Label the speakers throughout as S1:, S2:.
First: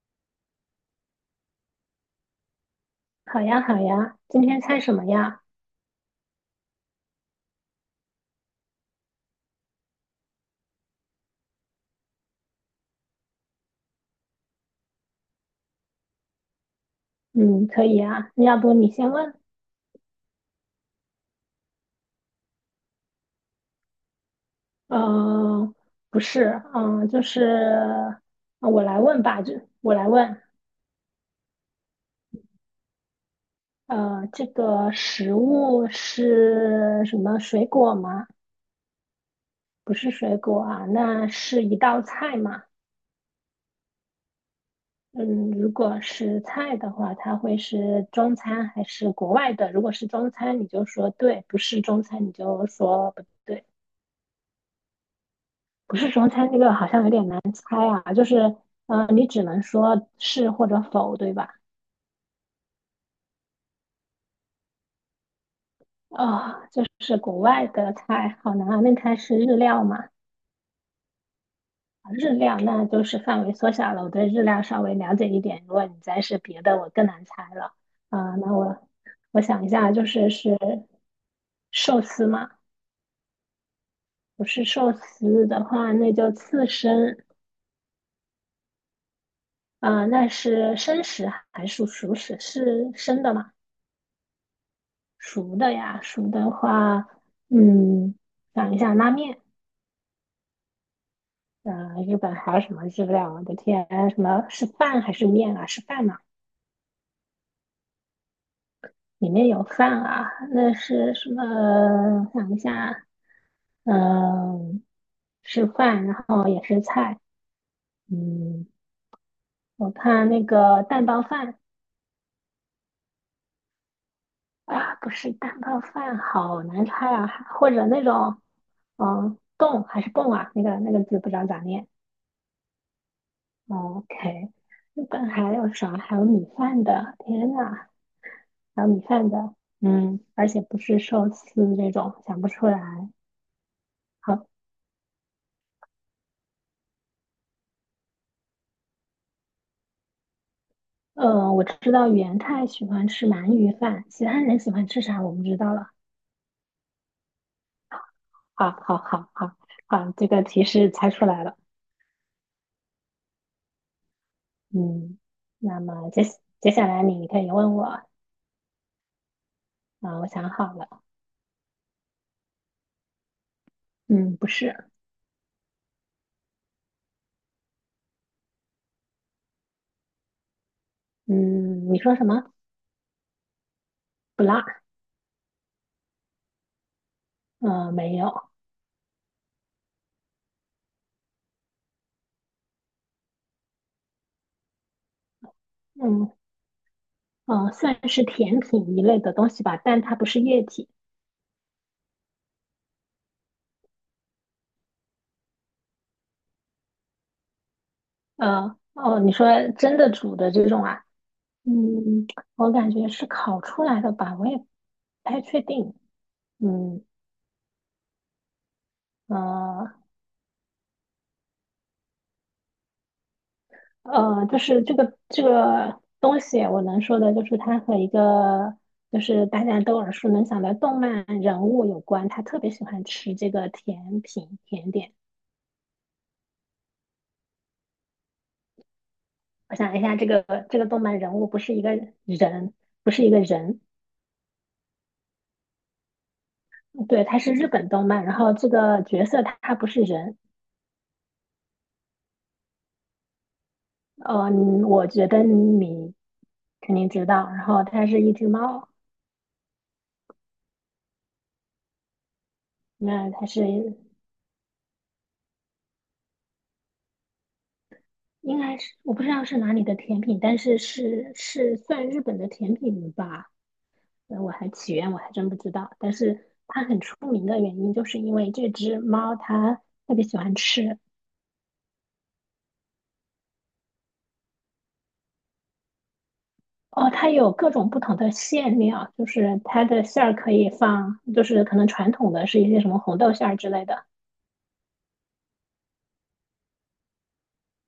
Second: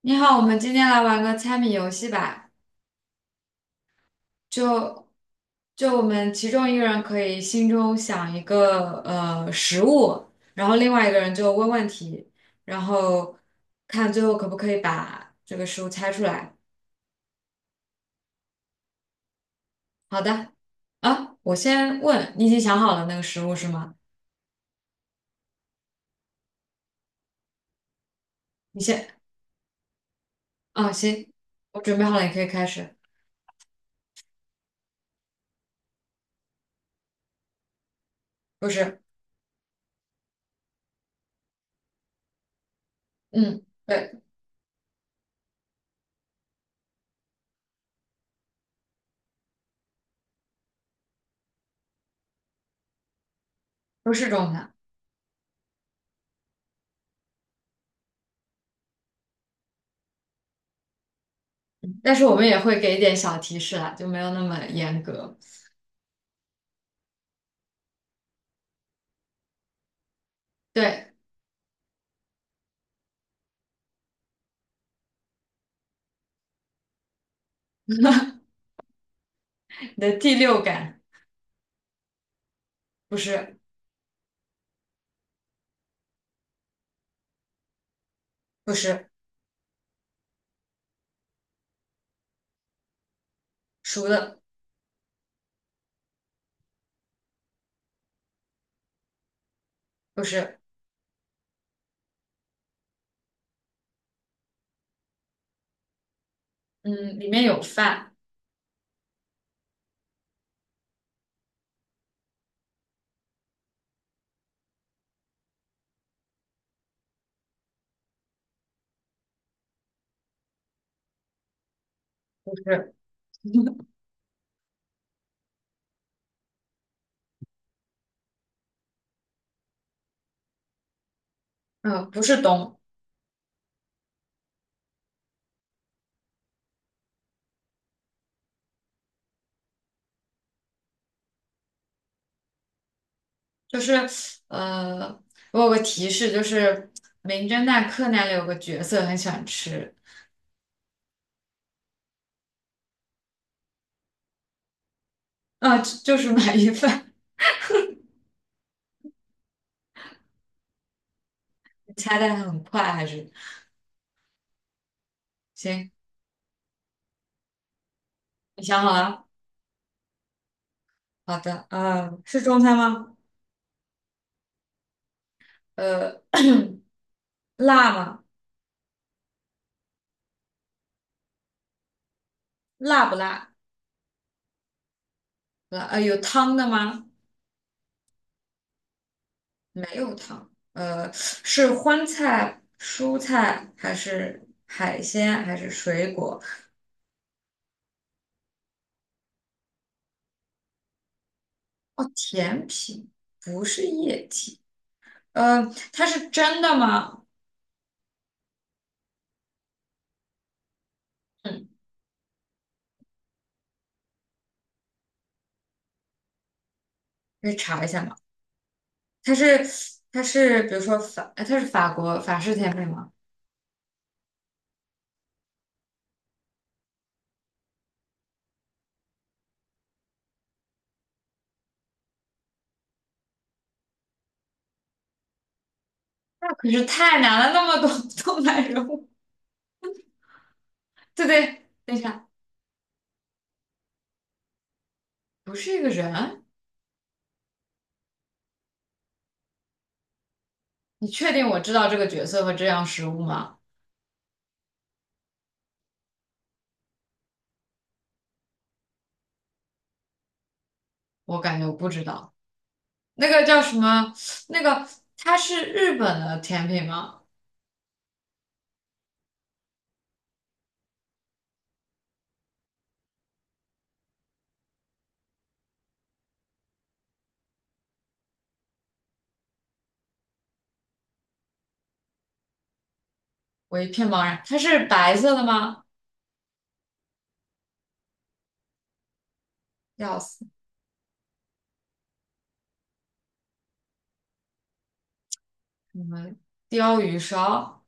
S1: 你好，我们今天来玩个猜谜游戏吧。
S2: 好呀，好呀，今天猜什么
S1: 就
S2: 呀？
S1: 就我们其中一个人可以心中想一个食物，然后另外一个人就问问题，然后看最后可不可以把这个食物猜出来。
S2: 嗯，可以呀。要不你先问？
S1: 好的，啊，我先问，你已经想好了那个食物是吗？
S2: 呃，不是，就是
S1: 你
S2: 我来
S1: 先，
S2: 问吧，就我来问。
S1: 啊，行，我准备好了，你可以开始。
S2: 这个食物是什么水果吗？
S1: 不是，
S2: 不是水果啊，那是一道菜吗？
S1: 嗯，对，
S2: 嗯，如果是菜的话，它会是中餐还是国外的？如果是中餐，你就说对；不是中餐，你就说不对。
S1: 不是中餐，
S2: 不是中餐那个好像有点难猜啊，就是，你只能说是或者否，对吧？
S1: 但是我们也会给一点小提示啦，就没有那么严格。
S2: 就是国外的菜，好难啊。那它是日料嘛？
S1: 对，
S2: 日料那就是范围缩小了，我对日料稍微了解一点。如果你再是别的，我更难猜了。那我想一下，
S1: 你
S2: 就
S1: 的
S2: 是
S1: 第
S2: 是
S1: 六感。
S2: 寿司嘛？
S1: 不是，
S2: 不是寿司的话，那就刺身。
S1: 不是
S2: 那是生食还是熟食？是生的吗？
S1: 熟的，
S2: 熟的呀，熟的话，嗯，想一下拉面，
S1: 不是，
S2: 日本还有什么日料？我的天，什么是饭还是面啊？是饭嘛？
S1: 嗯，里面有饭，
S2: 里面有饭啊，那是什么？想一下，嗯，是饭，然后也是菜，嗯，我看那个蛋包饭
S1: 不是，
S2: 啊，不是蛋包饭，好难猜啊，或者那种，嗯，冻还是泵啊？那个字不知道咋念。
S1: 嗯，不是冬，
S2: 哦 OK，日本还有啥？还有米饭的，天呐，还有米饭的，嗯，而且不是寿司这种，想不出来。
S1: 就是
S2: 好，
S1: 呃，我有个提示，就是《名侦探柯南》里有个角色很喜欢吃，
S2: 我知道元太喜欢吃鳗鱼饭，其他人喜欢吃啥我不知道
S1: 啊、
S2: 了。
S1: 就是鳗鱼饭，
S2: 好，好，好，好，好，这个提示猜出来了。
S1: 你猜的很快，还是
S2: 嗯，那
S1: 行，
S2: 么接下来你可以问我，
S1: 你想好了？
S2: 我想好了，
S1: 好的，是中餐吗？
S2: 嗯，不是，
S1: 呃，辣吗？
S2: 嗯，你说什么？
S1: 辣不辣？
S2: 不辣，
S1: 辣，有汤的吗？
S2: 嗯，没有，
S1: 没有糖，是荤菜、蔬菜还是海鲜还是水
S2: 嗯，
S1: 果？
S2: 算是甜品一类的东西吧，但它不是液体。
S1: 哦，甜品不是液体，呃，它是真的吗？
S2: 哦，你说真的煮的这种啊？
S1: 嗯，
S2: 嗯，我感觉是烤出来的吧，我也不太确定。嗯，
S1: 可以查一下吗？它是
S2: 呃，
S1: 它是比如说法，它是法国法式甜品吗？
S2: 就是这个东西，我能说的就是它和一个就是大家都耳熟能详的动漫人物有关，他特别喜欢吃这个甜品甜点。
S1: 那可是太难了，那么多 动漫人物
S2: 我想一下，这个动 漫
S1: 对
S2: 人物不
S1: 对，
S2: 是一
S1: 等
S2: 个
S1: 一
S2: 人，
S1: 下，
S2: 不是一个人。
S1: 不是一个人，
S2: 对，它是日本动漫，然后这个角色他不是人，
S1: 你确定我知道这个角色和这样食物吗？
S2: 我觉得你肯定知道，然后它是一只猫，
S1: 我感觉我不知道。那
S2: 那
S1: 个
S2: 它
S1: 叫什
S2: 是
S1: 么？那个它是日本的甜品吗？
S2: 应该是我不知道是哪里的甜品，但是算日本的甜品吧，我还真不知道，但是它很出名的原因就是因为这只猫它特别喜欢吃。
S1: 我一片茫然。它是白色的吗？
S2: 哦，它有各种不同的馅料，就是它的
S1: 要
S2: 馅儿
S1: 死！
S2: 可以放，就是可能传统的是一些什么红豆馅儿之类的，
S1: 我们鲷鱼烧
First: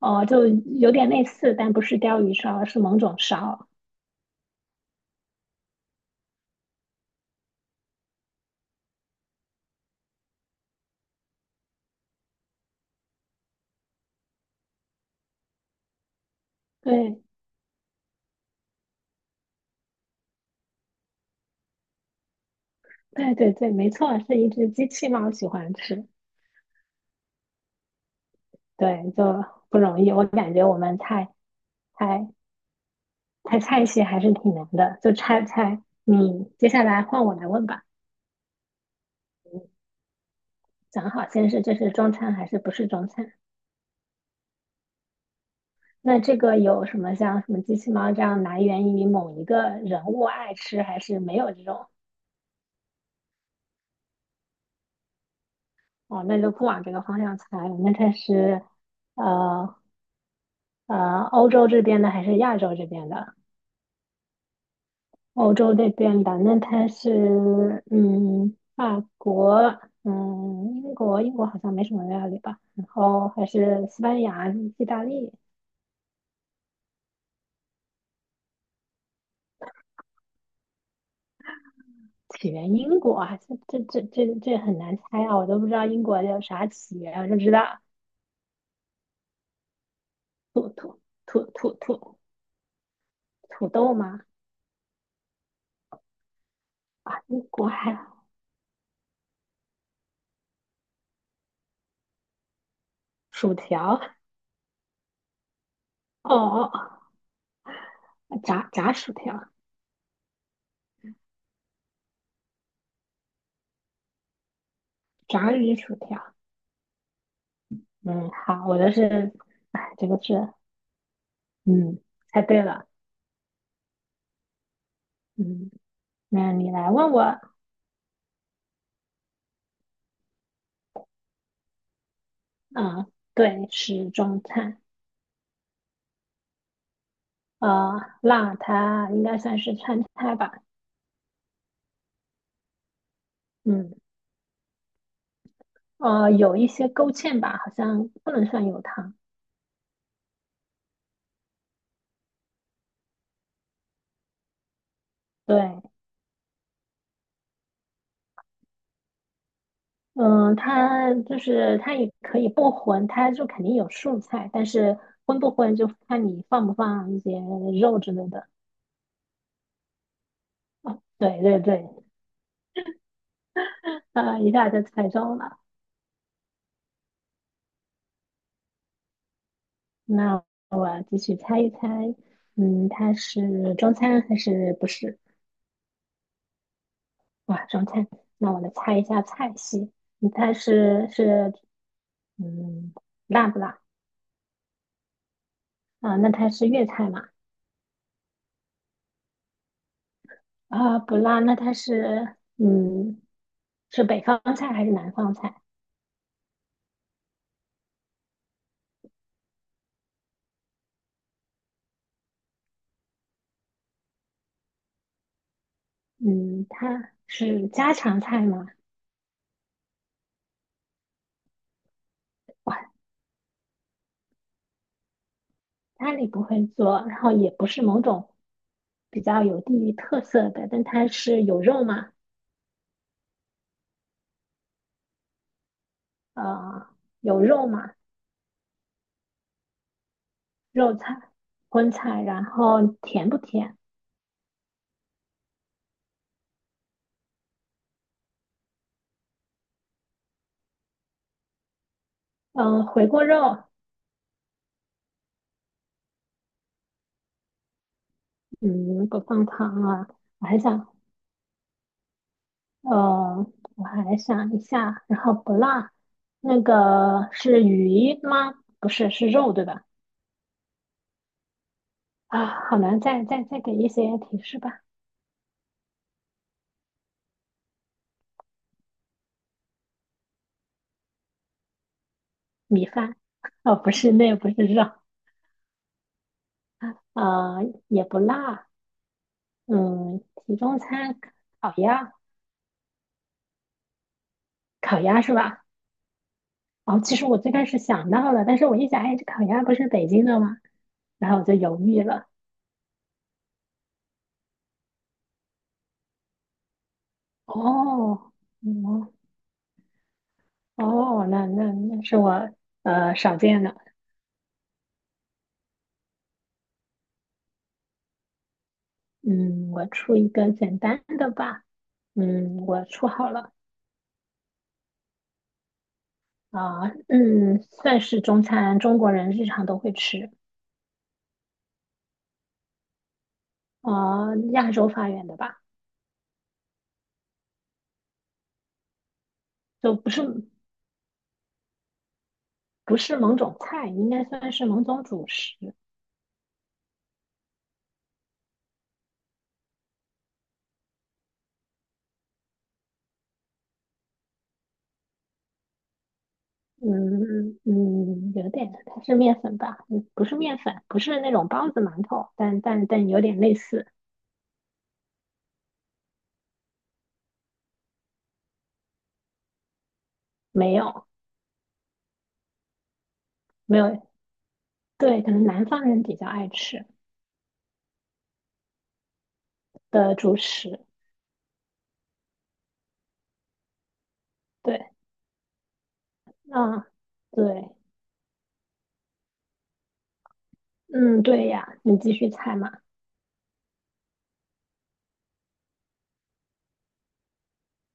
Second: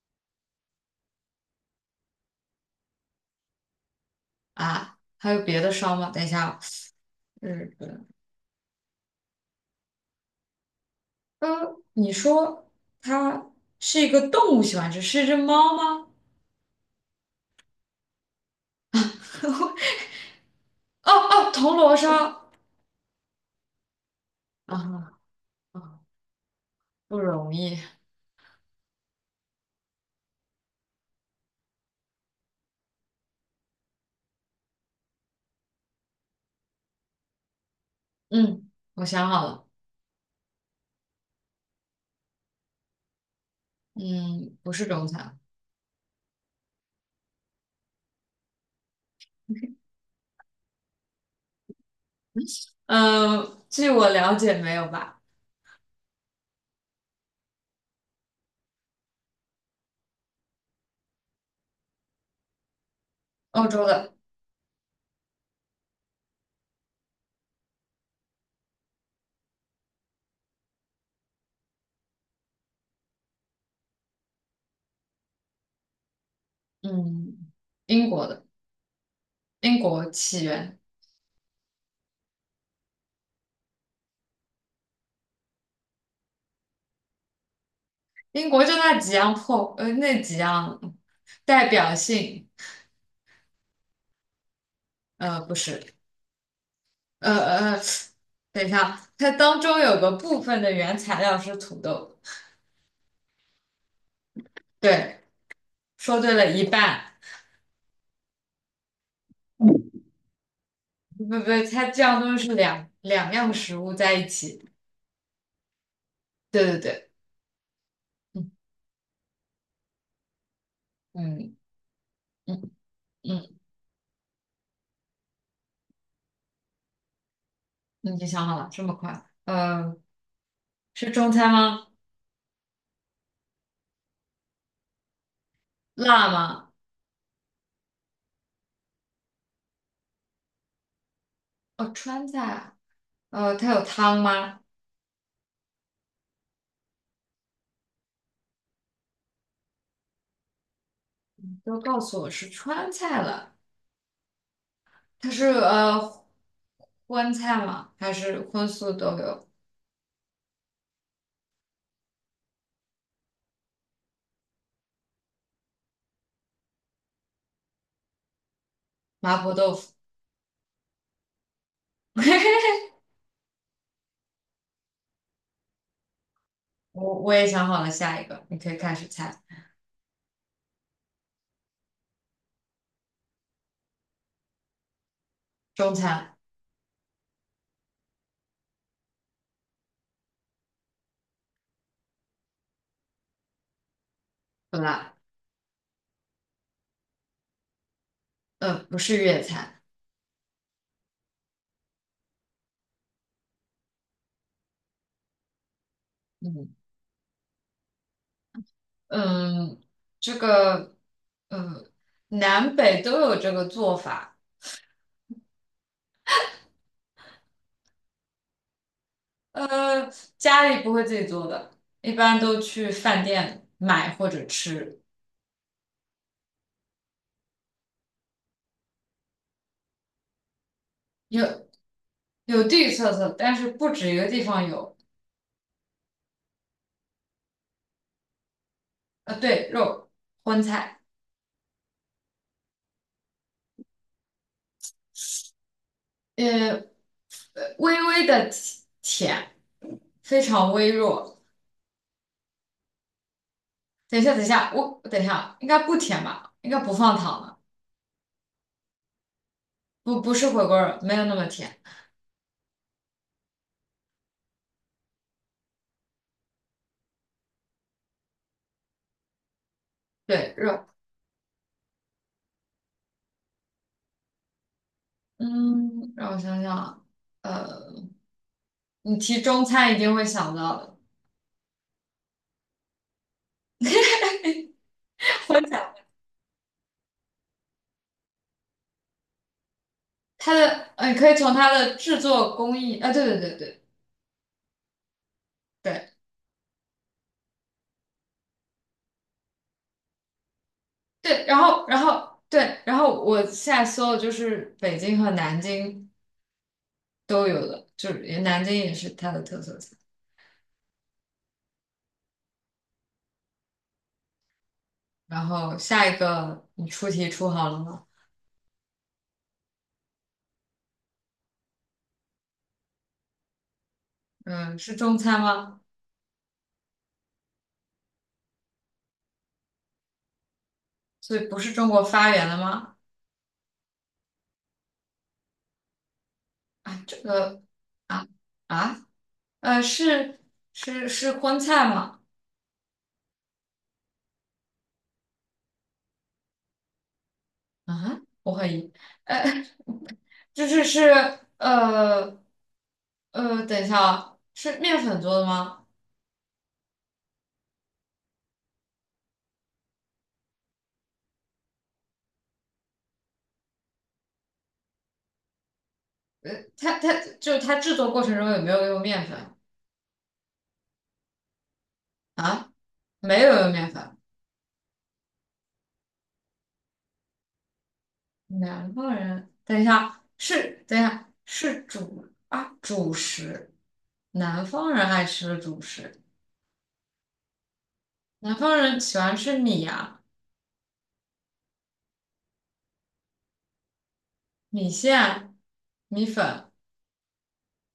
S2: 哦，就有点类似，但不是鲷鱼烧，而是某种烧。
S1: 啊，还有别的烧吗？等一下啊日本。你说它是一个动物喜欢吃，是一只猫吗？
S2: 对，
S1: 哦哦，铜锣烧
S2: 对对对，没错，是一只
S1: 啊
S2: 机器猫喜欢
S1: 啊，
S2: 吃。
S1: 不容易。
S2: 对，就不容易。我感觉我们猜猜菜系还是挺难的，就猜猜。你接下来换我来问吧，
S1: 嗯，我想好了，
S2: 讲好先是这是中餐还是不是中餐？
S1: 嗯，不是中餐。
S2: 那这个有什么像什么机器猫这样来源于某一个人物爱吃，还是没有这种？
S1: 嗯，据我了解，没有吧？
S2: 哦，那就不往这个方向猜了，那它是呃欧洲这边的还是亚洲这边的？
S1: 欧洲的。
S2: 欧洲这边的，那它是嗯，法国，嗯，英国好像没什么料理吧？然后还是西班牙、意大利，
S1: 嗯，英国的英国起源，
S2: 起源英国啊，这很难猜啊，我都不知道英国有啥起源啊，我就知道
S1: 英国就那几样破，那几
S2: 土
S1: 样
S2: 土土
S1: 代
S2: 土
S1: 表
S2: 土
S1: 性，
S2: 土豆吗？
S1: 不是，
S2: 啊，
S1: 呃
S2: 英国
S1: 呃，
S2: 还有
S1: 等一下，它当中有个部分的原材料是土豆，
S2: 薯条，
S1: 对，说对
S2: 哦
S1: 了一
S2: 哦，
S1: 半，
S2: 炸薯条，
S1: 嗯，不不不，它这样东西是两样食物在一起，
S2: 炸鱼薯条。
S1: 对对对，
S2: 嗯，
S1: 嗯
S2: 好，我的是，哎，这个是。
S1: 嗯
S2: 嗯，猜对
S1: 嗯
S2: 了。
S1: 嗯，
S2: 嗯，那你来问我
S1: 你已经想好了，这么快，是中餐吗？
S2: 啊，对，是中餐。
S1: 辣吗？
S2: 辣它应该算是川菜吧？
S1: 哦，川菜啊，它有
S2: 嗯，
S1: 汤吗？
S2: 有一些勾芡吧，好像不能算有汤。
S1: 都告诉我是川菜了，它是
S2: 对，
S1: 荤菜吗？还是荤素都有？
S2: 嗯，它就是它也可以不荤，它就肯定有素菜，但是荤不荤就看你放不放一些肉之类的。
S1: 麻婆豆腐，
S2: 啊，对对对，一下就猜中了。
S1: 我也想好了下一个，你可以开始猜。
S2: 那我要继续猜一猜，嗯，它是中餐还是不是？
S1: 中餐
S2: 哇，中餐。那我来猜一下菜系，你猜嗯辣不辣
S1: 不辣，
S2: 啊？那它是粤菜嘛？
S1: 不是粤菜，
S2: 啊，不辣。那它是北方菜还是南方菜？
S1: 嗯嗯，这个呃南北都有这个做法，
S2: 嗯，它是家常菜吗？
S1: 呃，家里不会自己做的，一般都
S2: 哇，
S1: 去饭店买或者吃，
S2: 家里不会做，然后也不是某种比较有地域特色的，但它是有
S1: 有
S2: 肉吗？
S1: 有地域特色，但是不止一个地方有。
S2: 啊，有肉吗？
S1: 对，肉，荤
S2: 肉
S1: 菜，
S2: 菜、荤菜，然后甜不甜？
S1: 呃，呃微微的甜，非常微弱。
S2: 嗯、回锅肉，
S1: 等一下，等一下，我等一下，应该不甜吧？应该不放糖的，
S2: 嗯，不放糖啊。
S1: 不不
S2: 我
S1: 是
S2: 还
S1: 回锅
S2: 想，
S1: 肉，没有那么甜。
S2: 呃，我还想一下，然后不辣，那个是鱼吗？不是，是肉对吧？
S1: 对，肉，
S2: 啊，好难，再给一些提示吧。
S1: 嗯，让我想想啊，呃，你提中餐一定会想到的，
S2: 米饭，哦，不是，那不是肉，
S1: 荤菜，
S2: 啊，也不辣，嗯，
S1: 它
S2: 集中
S1: 的，你
S2: 餐
S1: 可以从它
S2: 烤
S1: 的
S2: 鸭，
S1: 制作工艺，啊、对对对对
S2: 烤鸭是吧？
S1: 对
S2: 哦，其实我最开始想到了，但是我一想，哎，这烤鸭不是北京的吗？然后我
S1: 对，
S2: 就
S1: 然
S2: 犹
S1: 后然
S2: 豫了。
S1: 后对，然后我现在搜的就是北京和南京。都有的，就
S2: 哦，
S1: 是南京也是
S2: 嗯，
S1: 它的特色菜。
S2: 哦，那是我少见的。
S1: 然后下一个你出题出好了吗？
S2: 嗯，我出一个简单的吧。嗯，我出好了
S1: 嗯，是中餐吗？
S2: 啊。嗯，算是中餐，中国人日常都会吃
S1: 所以不是中国发源的吗？
S2: 啊，亚洲发源的吧，
S1: 啊，这个啊啊呃
S2: 就不是
S1: 是是荤菜吗？
S2: 不是某种菜，应该算是某种主食。
S1: 啊，我怀疑，呃，就是呃等一下啊，是面粉做的吗？
S2: 嗯嗯，有点，它是面粉吧？嗯，不是面粉，不是那种包子馒头，但有点类似，
S1: 呃，它就是它制作过程中有没有用面粉
S2: 没有
S1: 啊？没有用
S2: 没
S1: 面
S2: 有
S1: 粉。
S2: 对，可能南方人比较爱吃
S1: 南方人，等一
S2: 的
S1: 下，
S2: 主
S1: 是，
S2: 食。
S1: 等一下，是主啊，主食。南方
S2: 对，
S1: 人爱吃的主食，
S2: 嗯，对，
S1: 南方人喜欢吃米啊、
S2: 嗯，对呀，你继续猜嘛。
S1: 米线、米粉，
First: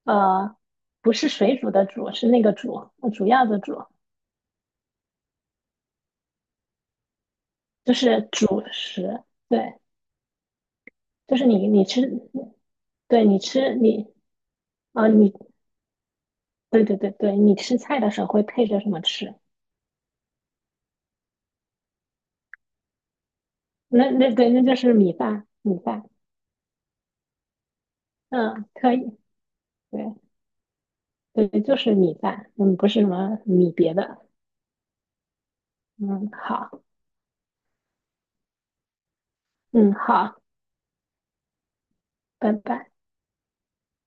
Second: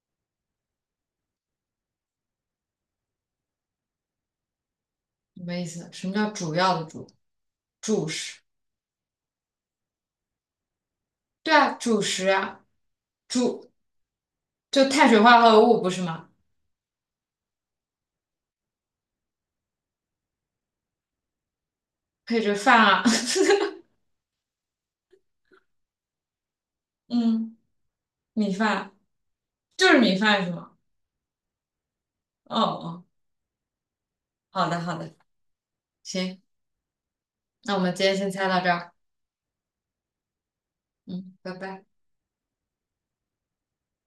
S2: 呃，不是水煮的煮，是那个煮，主要的煮，
S1: 什么意思？什么叫主要的主？
S2: 就
S1: 主
S2: 是
S1: 食，
S2: 主食。对，就是
S1: 对
S2: 你
S1: 啊，
S2: 你
S1: 主食
S2: 吃，
S1: 啊，
S2: 对你
S1: 主
S2: 吃你
S1: 就
S2: 啊
S1: 碳水
S2: 你
S1: 化合物不是吗？
S2: 对对对对，你吃菜的时候会配着什么吃？
S1: 配着饭啊，
S2: 那对，那就是米饭，米饭。
S1: 嗯，米
S2: 嗯，可
S1: 饭
S2: 以。
S1: 就是
S2: 对
S1: 米饭是吗？
S2: 对，就是米饭。
S1: 哦
S2: 嗯，不是
S1: 哦，
S2: 什么米别的。
S1: 好的好的，
S2: 嗯，
S1: 行，
S2: 好，
S1: 那我们今天先猜到这儿，
S2: 嗯，好，
S1: 嗯，拜拜。
S2: 拜拜。